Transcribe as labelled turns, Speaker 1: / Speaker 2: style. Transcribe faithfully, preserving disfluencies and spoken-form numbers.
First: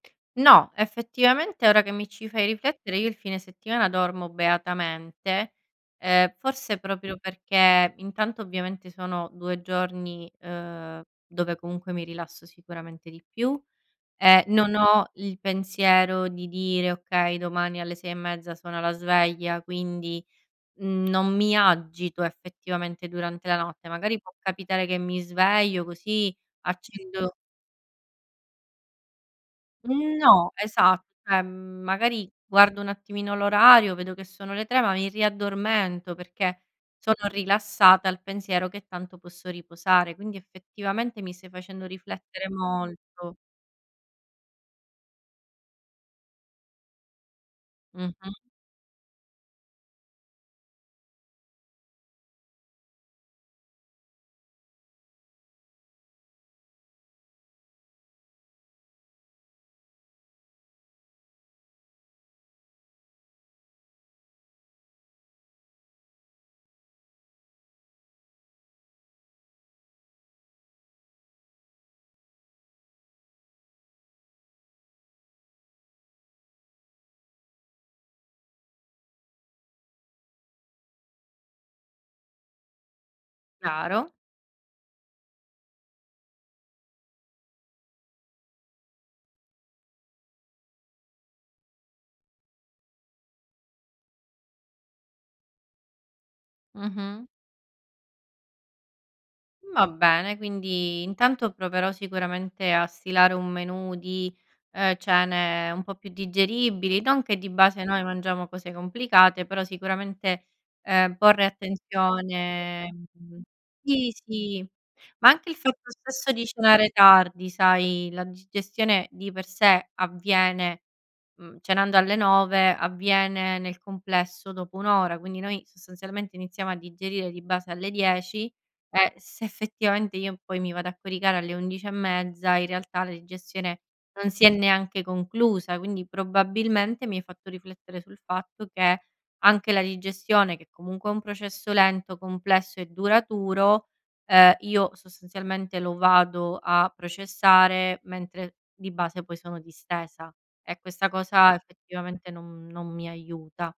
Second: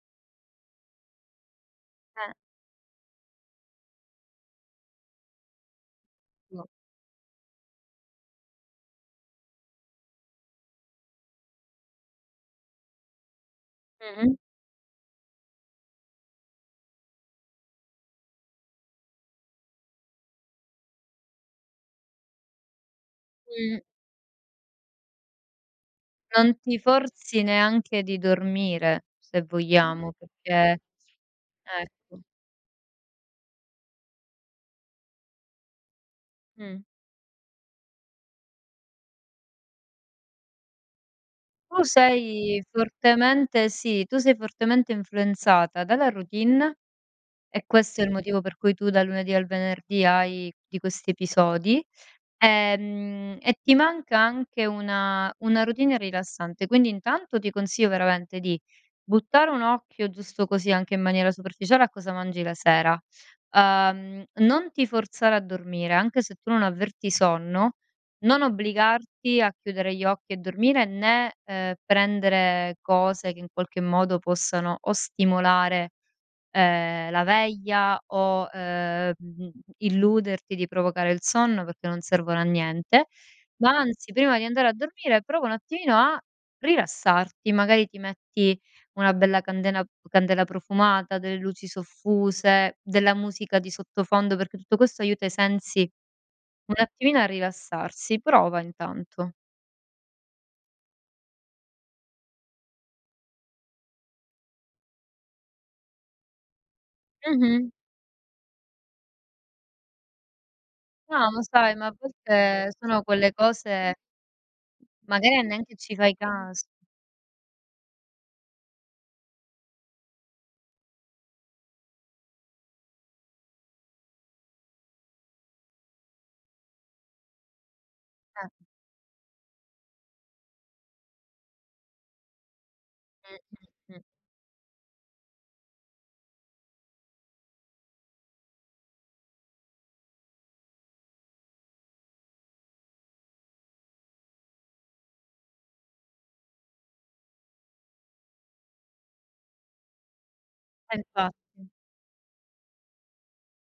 Speaker 1: No, effettivamente ora che mi ci
Speaker 2: Eh.
Speaker 1: fai riflettere io il fine settimana dormo beatamente, ehm,
Speaker 2: No.
Speaker 1: forse proprio perché intanto ovviamente sono due giorni, ehm, dove comunque mi rilasso sicuramente di più
Speaker 2: Mh-mh.
Speaker 1: e non ho il pensiero di dire: "Okay domani alle sei e mezza suona la sveglia". Quindi non mi agito effettivamente durante la
Speaker 2: Mh.
Speaker 1: notte. Magari può capitare che mi sveglio così,
Speaker 2: Non ti
Speaker 1: accendo
Speaker 2: forzi neanche di dormire, se vogliamo,
Speaker 1: Mhmm, no,
Speaker 2: perché
Speaker 1: esa ceh, mhmm,
Speaker 2: ecco.
Speaker 1: magari guardo un attimino l'orario, vedo che sono le tre, ma mi riaddormento perché
Speaker 2: Mh.
Speaker 1: sono rilassata al pensiero che tanto posso riposare, quindi effettivamente mi stai
Speaker 2: Tu
Speaker 1: facendo riflettere
Speaker 2: sei
Speaker 1: molto.
Speaker 2: fortemente sì, tu sei fortemente influenzata dalla routine, e questo è il
Speaker 1: Mh-mh.
Speaker 2: motivo per cui tu dal lunedì al venerdì hai di questi episodi, ehm, e ti manca anche una una routine rilassante. Quindi intanto ti consiglio veramente di buttare un occhio giusto così anche in maniera superficiale a cosa mangi la sera. Uhm, non ti forzare a dormire, anche se tu non avverti sonno, non obbligarti a chiudere gli occhi e dormire, né, ehm, prendere cose che in qualche modo possano o stimolare, ehm, la veglia o, uhm, mhmm, illuderti di provocare il sonno perché non servono a niente, ma
Speaker 1: Chiaro.
Speaker 2: anzi prima di andare a dormire prova un attimino a rilassarti. Magari ti metti una bella candena candela profumata, delle luci soffuse, della musica di sottofondo, perché tutto questo aiuta i sensi un attimino
Speaker 1: Mh-mh.
Speaker 2: a rilassarsi, prova intanto.
Speaker 1: Va bene, quindi intanto proverò sicuramente a stilare un menù di, ehm, cene un po' più digeribili, non che di
Speaker 2: Mh-mh.
Speaker 1: base noi mangiamo cose complicate, però sicuramente, ehm,
Speaker 2: Ah, ma
Speaker 1: porre
Speaker 2: sai, ma a volte
Speaker 1: attenzione,
Speaker 2: sono quelle
Speaker 1: mh
Speaker 2: cose
Speaker 1: sì, sì, ma
Speaker 2: magari a
Speaker 1: anche il
Speaker 2: neanche
Speaker 1: fatto
Speaker 2: ci fai
Speaker 1: stesso di
Speaker 2: cas
Speaker 1: cenare tardi sai, la digestione di per sé avviene mhmm, cenando alle nove, avviene nel complesso dopo un ora, quindi noi sostanzialmente iniziamo a digerire di base alle dieci
Speaker 2: Eh!
Speaker 1: e se effettivamente, io poi mi vado a coricare alle undici e mezza in realtà la
Speaker 2: Mh,
Speaker 1: digestione
Speaker 2: mh, mh.
Speaker 1: non si è neanche conclusa. Quindi probabilmente, mi hai fatto riflettere sul fatto che anche la digestione, che comunque è un processo lento, complesso e duraturo, ehm, io sostanzialmente lo vado a processare mentre di base poi sono distesa e
Speaker 2: Eh,
Speaker 1: questa cosa
Speaker 2: infatti.
Speaker 1: effettivamente non non mi aiuta.